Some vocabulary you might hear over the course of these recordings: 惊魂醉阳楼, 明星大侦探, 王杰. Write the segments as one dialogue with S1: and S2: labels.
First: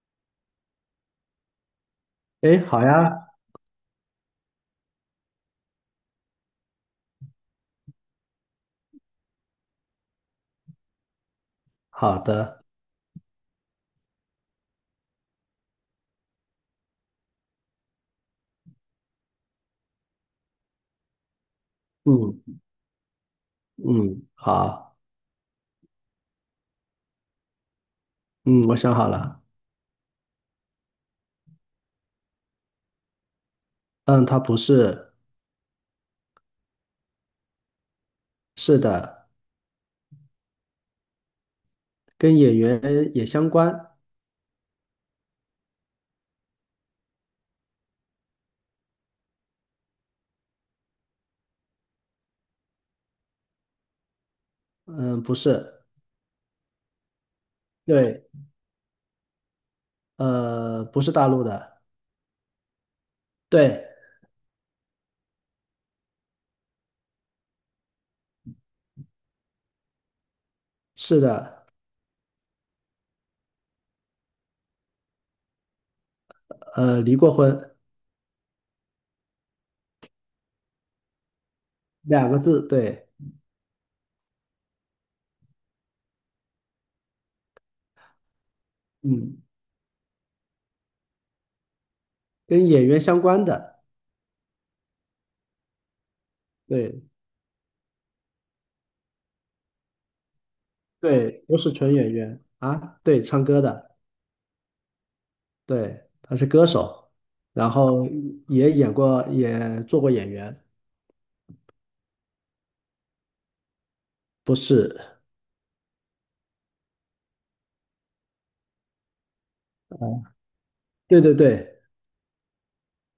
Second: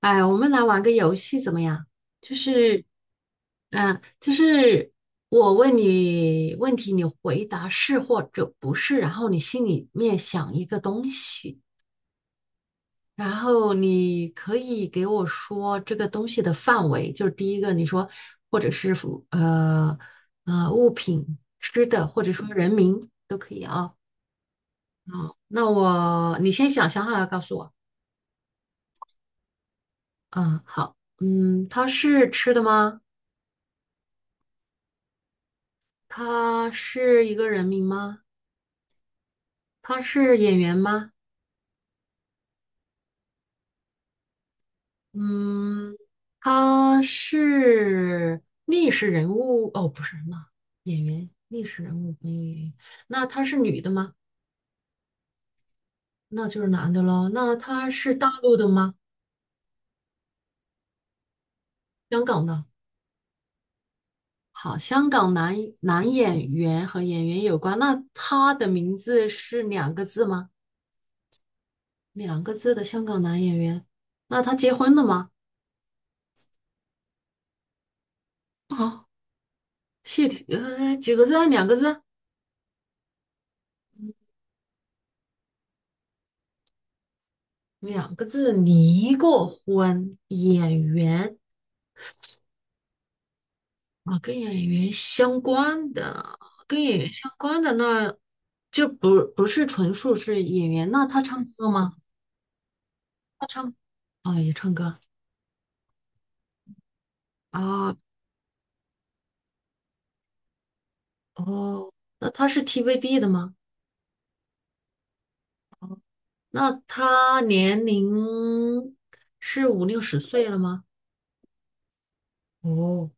S1: 哎，我们来玩个游戏怎么样？就
S2: 哎，好
S1: 是，
S2: 呀。
S1: 就是我问你问题，你回答是或者不是，然后你心里面想一个东西，
S2: 好的。
S1: 然后你可以给我说这个东西的范围，就是第一个你说，或者是物品、吃的，或者说
S2: 嗯
S1: 人名都可以。
S2: 嗯。好。
S1: 那你先想想好了告诉我。
S2: 嗯，我想好了。
S1: 嗯，好。嗯，它是吃的吗？
S2: 嗯，他不是。
S1: 它是一个人名吗？
S2: 是的。
S1: 他是演员吗？
S2: 跟演员也相关。
S1: 嗯，他是历史人物哦，不是那演员，历史人物没有演员。那他是女的吗？
S2: 嗯，不是。
S1: 那就是男的喽。那他是
S2: 对，
S1: 大陆的吗？
S2: 不是大陆的。
S1: 香港的。
S2: 对。
S1: 好，香港男演员和演员有关。那他的名字是两个字吗？
S2: 是的。
S1: 两个字的香港男演员。那他结婚了吗？
S2: 离过婚。
S1: 啊，谢霆，几个字？两个字？
S2: 两个字，对。
S1: 两个字离
S2: 嗯，
S1: 过婚，演员。
S2: 跟演员相关的。
S1: 啊，跟演员相关的，跟演
S2: 对
S1: 员相关的。那就不是纯属是演员，那他唱
S2: 对，不
S1: 歌
S2: 是
S1: 吗？
S2: 纯演员啊，对，唱歌的。
S1: 啊，也唱歌。
S2: 对，他是歌手，然
S1: 啊，
S2: 后也演过，也做过演员。
S1: 哦，那他是 TVB 的吗？
S2: 不是。
S1: 那他年龄是五六十岁了吗？
S2: 对对对。
S1: 哦，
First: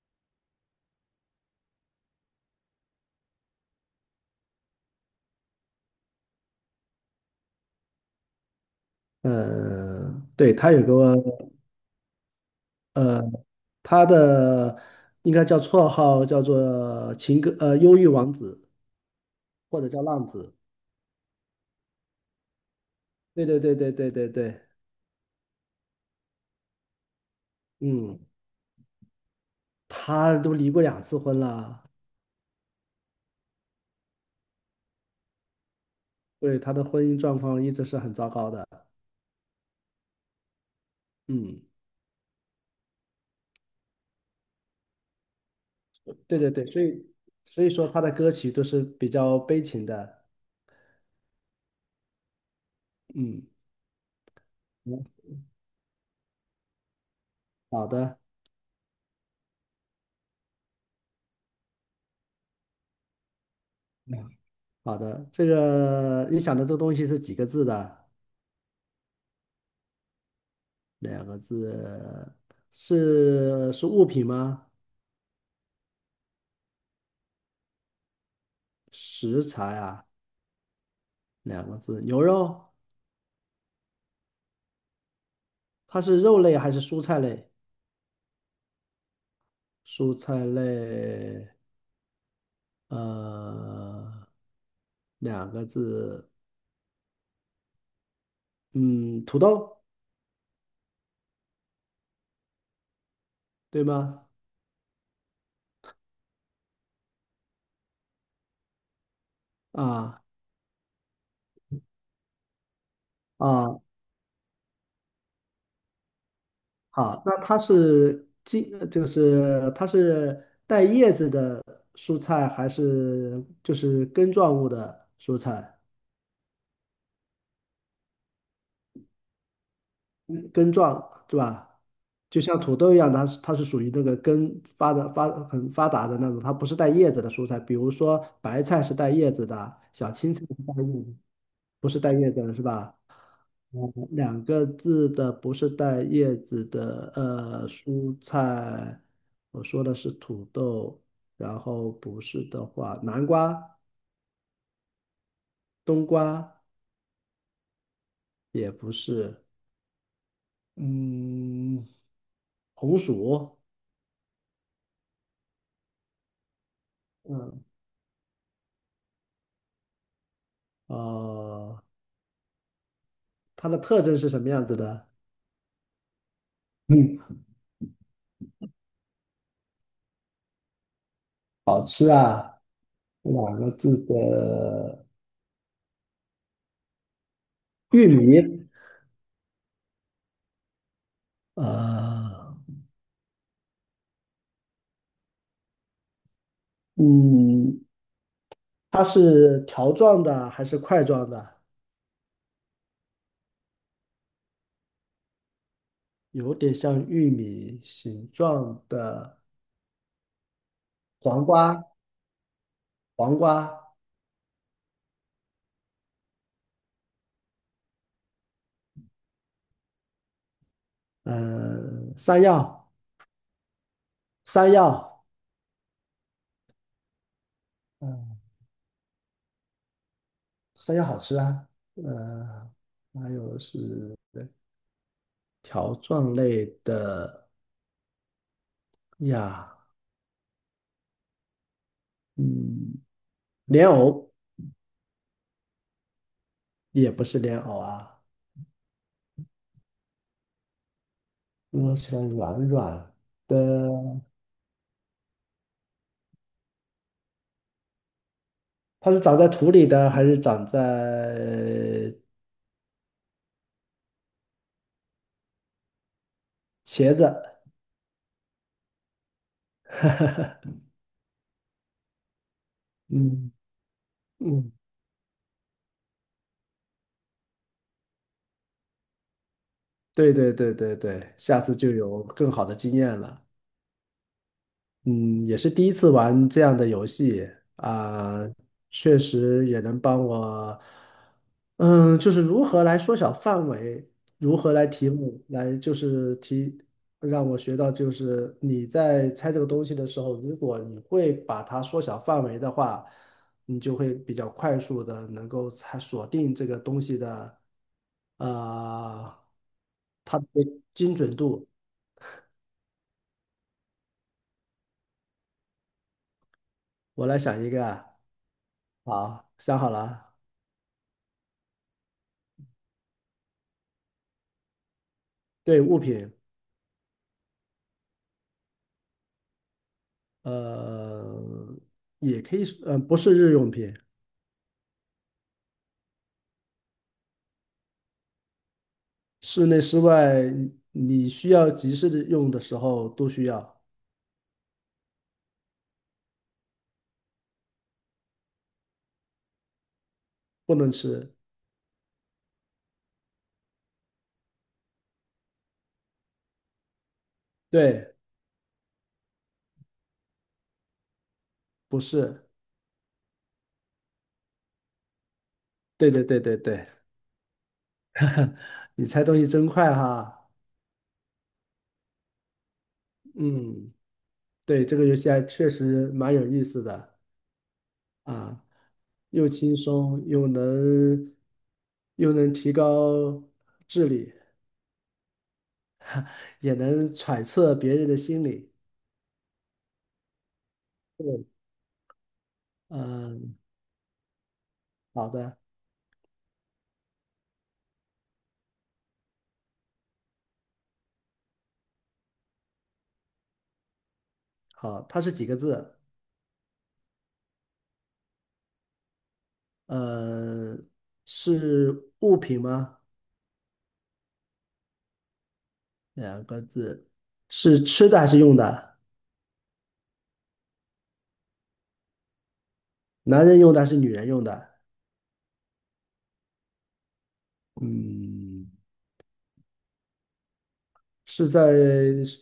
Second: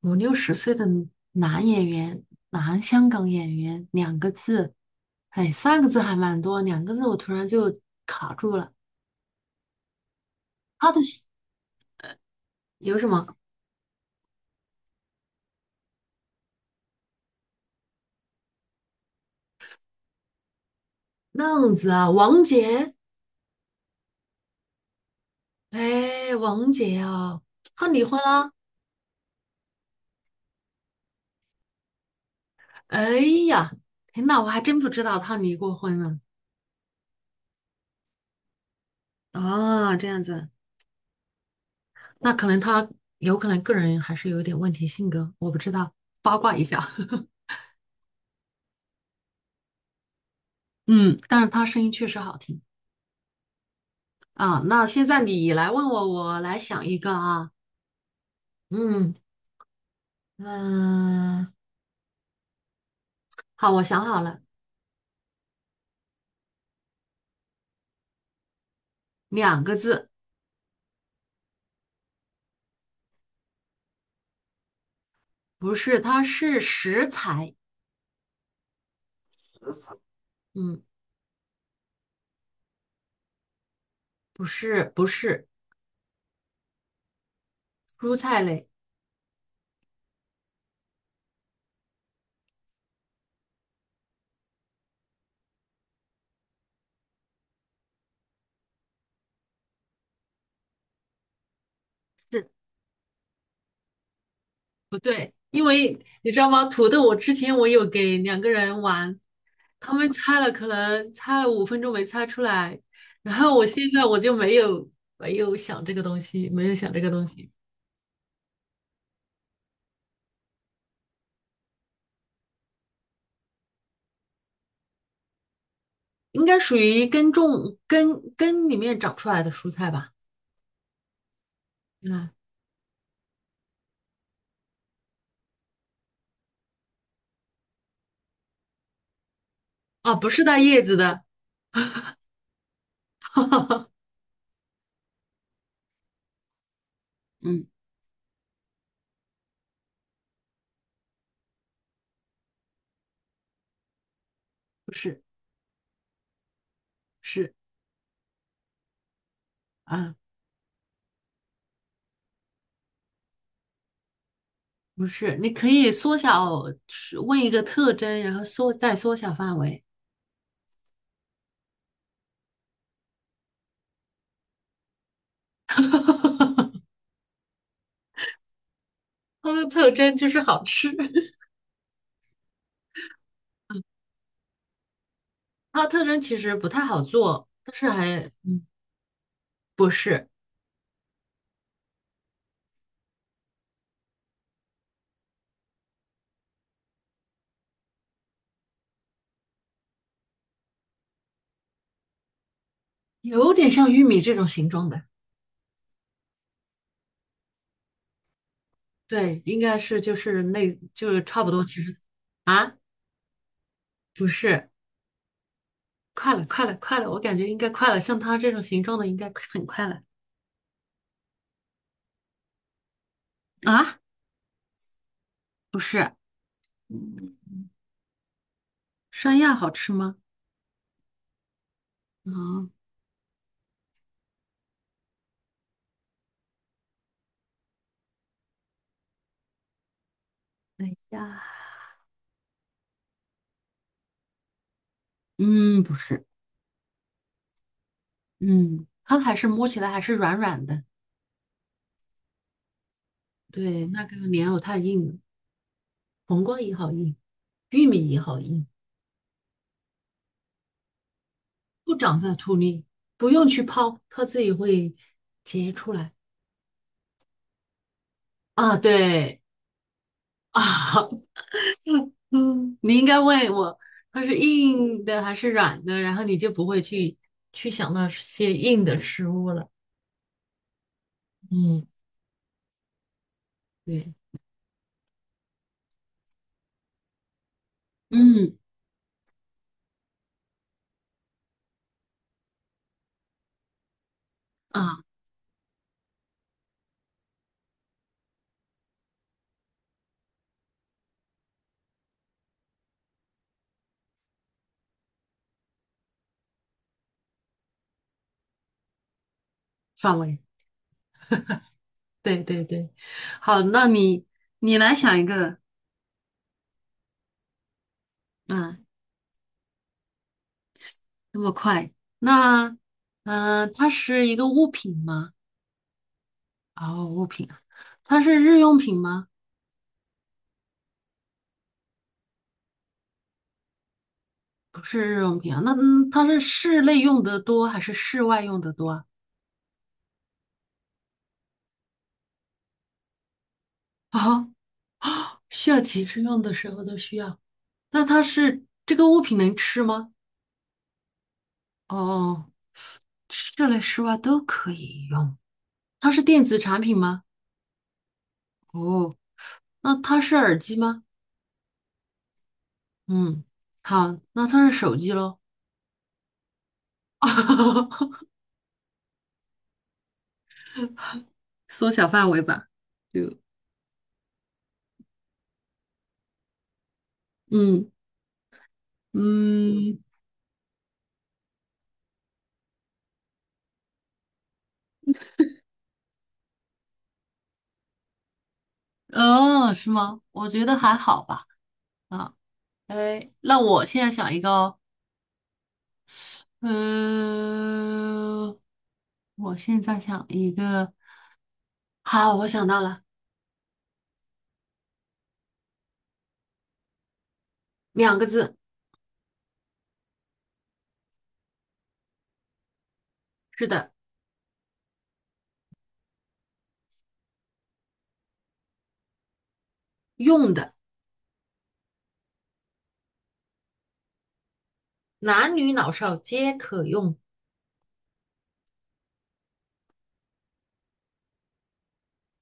S1: 五六十岁的男演员，男香港演员，两个字。哎，三个字还蛮多，两个字我突然就卡住了。
S2: 嗯，对，他有
S1: 他的
S2: 个
S1: 戏有什
S2: 呃，
S1: 么
S2: 他的应该叫绰号叫做情歌忧郁王子或者叫浪子。
S1: 浪子啊？王杰。
S2: 对对对对对对对。
S1: 哎，王杰啊，他离
S2: 嗯，
S1: 婚了。
S2: 他都离过两次婚了。
S1: 哎呀，天呐，我还真不知道他离过婚呢。
S2: 对，他的婚姻状况一直是很糟糕的。
S1: 啊，这样子。
S2: 嗯。
S1: 那可能他有可能个人还是有点问题性格，我不知道，八
S2: 对对
S1: 卦一
S2: 对，
S1: 下。
S2: 所以 说他的歌曲都是比较悲情的。
S1: 嗯，但是他声音确实好听。
S2: 嗯。
S1: 啊，那现在
S2: 嗯，
S1: 你来问我，我来想一个啊。
S2: 好的。
S1: 嗯。嗯，好，我想好
S2: 嗯，
S1: 了。
S2: 好的。这个你想的这个东西是几个字的？
S1: 两个字。
S2: 两个字，是物品吗？
S1: 不是，它是食材。
S2: 食材啊，
S1: 嗯。
S2: 两个字。牛肉。
S1: 不是，不是。
S2: 它是肉类还是蔬菜类？
S1: 蔬菜类。
S2: 蔬菜类。呃，两个字，嗯，土豆，
S1: 是
S2: 对吗？
S1: 不对，因为你知道吗？土豆，我之前我有给两个人玩，他们
S2: 啊
S1: 猜了，可能猜了五分钟没猜出来，然后我现
S2: 啊，
S1: 在我就没有想这个东西，没有想这个
S2: 好，
S1: 东
S2: 那
S1: 西。
S2: 它是茎，就是它是带叶子的蔬菜，还是就是根状物的蔬菜？
S1: 应该属于根种根根里面长出来的蔬菜吧？
S2: 根状，对吧？
S1: 嗯。
S2: 就像土豆一样，它是它是属于那个根发的很发达的那种，它不是带叶子的蔬菜。比如说白菜是带叶子的，小
S1: 啊，不
S2: 青菜
S1: 是
S2: 是
S1: 带叶
S2: 带叶
S1: 子
S2: 子。
S1: 的。
S2: 不是带叶子的是吧？嗯，两个字的不是带叶子的
S1: 嗯，
S2: 蔬菜，我说的是土豆，然后不是的话，南瓜、
S1: 不是。
S2: 冬瓜
S1: 是。
S2: 也不是。
S1: 啊，
S2: 嗯，红薯。
S1: 不是。你可以缩小，问一个
S2: 嗯，
S1: 特征，然后再缩小范围。
S2: 呃。它的特征是什么样子的？嗯，
S1: 它的特征就是好吃。
S2: 两个字的，
S1: 它的特征其实不太好做，但是
S2: 玉米。
S1: 不是。
S2: 呃，嗯，它是条状的还是块状的？
S1: 有点像玉米这种形状的。
S2: 有点像玉米形状的。
S1: 对，应该是就是那就是
S2: 黄
S1: 差不多，其
S2: 瓜，
S1: 实。啊，
S2: 黄瓜。
S1: 不是。快了，快了，快了！我感觉应该快了，像它这种形状的应该很快了。
S2: 嗯、山药，
S1: 啊？
S2: 山药。
S1: 不是。嗯，
S2: 嗯、
S1: 山药好吃吗？
S2: 山药好吃啊。
S1: 啊
S2: 呃，还有是条状类的呀。
S1: 呀。
S2: 嗯，莲藕，
S1: 嗯，不是。
S2: 也不是莲藕啊。
S1: 嗯，它还是摸起来还是软软的。
S2: 摸起来软软
S1: 对，那个
S2: 的，
S1: 莲藕太硬了，黄瓜也好硬，玉米也好硬。
S2: 它是长在土里的还是长在，
S1: 不长在土里，不用去泡，它自己会结出来。
S2: 茄子？
S1: 啊，对。啊，嗯，嗯，你应该问
S2: 嗯
S1: 我，它是
S2: 嗯，
S1: 硬的还是软的，然后你就不会去想那些硬的食物了。
S2: 对对对对对，下次
S1: 嗯，
S2: 就有更好的经验了。
S1: 对。
S2: 嗯，也是第一次玩这样的游戏啊，
S1: 嗯，
S2: 确实也能帮我，嗯，就是如何来缩小范围，如何来
S1: 啊，
S2: 题目，来就是提，让我学到就是你在猜这个东西的时候，如果你会把它缩小范围的话，你就会比较快速的能够猜锁定这个东西的，呃，
S1: 范围。
S2: 它的精准度。
S1: 对对对，好，那你来想一个。
S2: 我来想一个啊，
S1: 嗯，
S2: 好，想好了啊。
S1: 那么快。那，它是一个物品吗？
S2: 对，物品。
S1: 哦，物品啊。它是日用品吗？
S2: 呃，也可以是，不是日用品。
S1: 不是日用品啊。那嗯，它是室内用的多还是室外用的多啊？
S2: 室内室外，你需要及时的用的时候都需要。
S1: 啊，需要急着用的时候都需要。那它是这个物品能吃吗？
S2: 不能吃。
S1: 哦，室内室外都可以用。它是电子产品吗？
S2: 对。
S1: 哦，那它是耳机吗？
S2: 不是。
S1: 嗯，好，那它是手机喽。
S2: 对对对对对，你猜东西真快哈。
S1: 缩小范围吧，就。
S2: 嗯，对，这个游戏还确实蛮有意思的
S1: 嗯
S2: 啊，又轻
S1: 嗯。
S2: 松，又能又能提高智力，也能揣测别人的心理。
S1: 哦，是吗？我觉得还好
S2: 对。
S1: 吧。啊，哎，
S2: 嗯，
S1: 那我现在想一个哦。
S2: 好的。
S1: 嗯、我现在想一个。好，我想到了。
S2: 好，它是几个字？
S1: 两个字。
S2: 呃，是物品吗？
S1: 是的。
S2: 两个字，是吃的还是用的？
S1: 用的。
S2: 男人用的还是女人用的？
S1: 男女老少皆可用。
S2: 嗯，是在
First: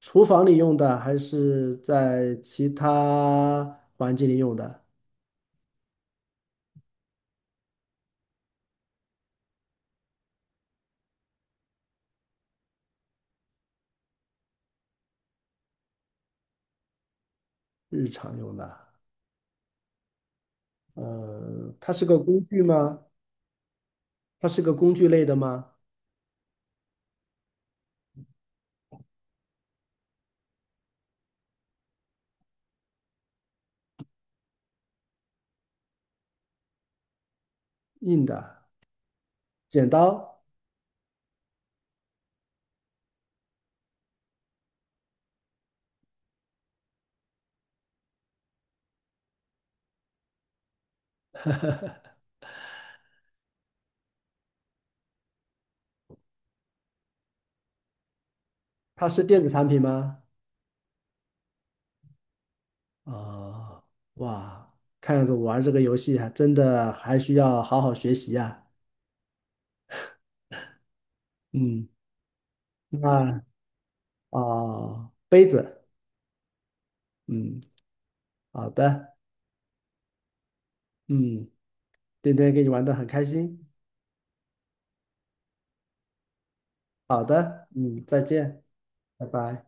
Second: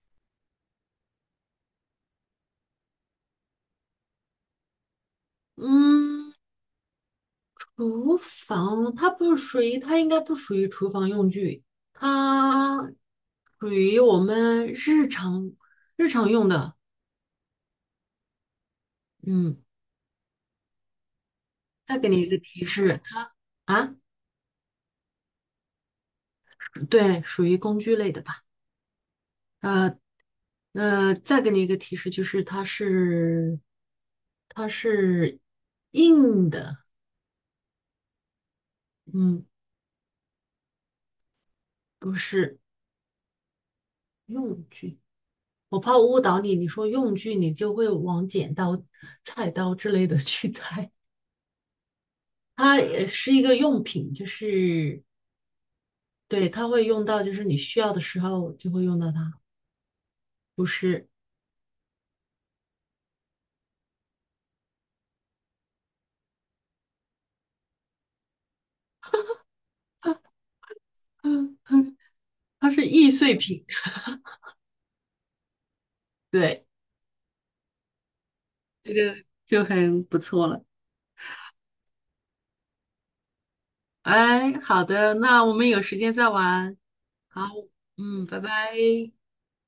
S2: 厨房里用的，还是在其他环境里用的？
S1: 嗯，厨房它不属于，它应该不属于厨房用具，它属于我们日常用的。
S2: 日常用的。
S1: 嗯，
S2: 它
S1: 再
S2: 是
S1: 给
S2: 个
S1: 你一个
S2: 工具
S1: 提示，
S2: 吗？
S1: 它。啊，
S2: 它是个工具类的吗？
S1: 对，属于工具类的吧？呃再给你一个提示，就是它是硬的。
S2: 硬的，
S1: 嗯，
S2: 剪刀。
S1: 不是。用具。我怕我误导你，你说用具，你就会往剪刀、菜刀之类的去 猜。它也是一个用品，就是对，它会用到，就是你需要的时候就会用
S2: 它
S1: 到
S2: 是
S1: 它。
S2: 电子产品吗？
S1: 不是。
S2: 啊，哇，看样子玩这个游戏还真的还需要好好学习呀。
S1: 嗯
S2: 嗯，
S1: 嗯。它是易碎
S2: 那，
S1: 品。
S2: 啊，杯子。
S1: 对，
S2: 嗯，好
S1: 这
S2: 的。
S1: 个就很不错了。
S2: 嗯，今天跟你玩的很开心。
S1: 哎，好的，那我们有时间再玩。
S2: 好
S1: 好，
S2: 的，嗯，再
S1: 嗯，拜
S2: 见，
S1: 拜。
S2: 拜拜。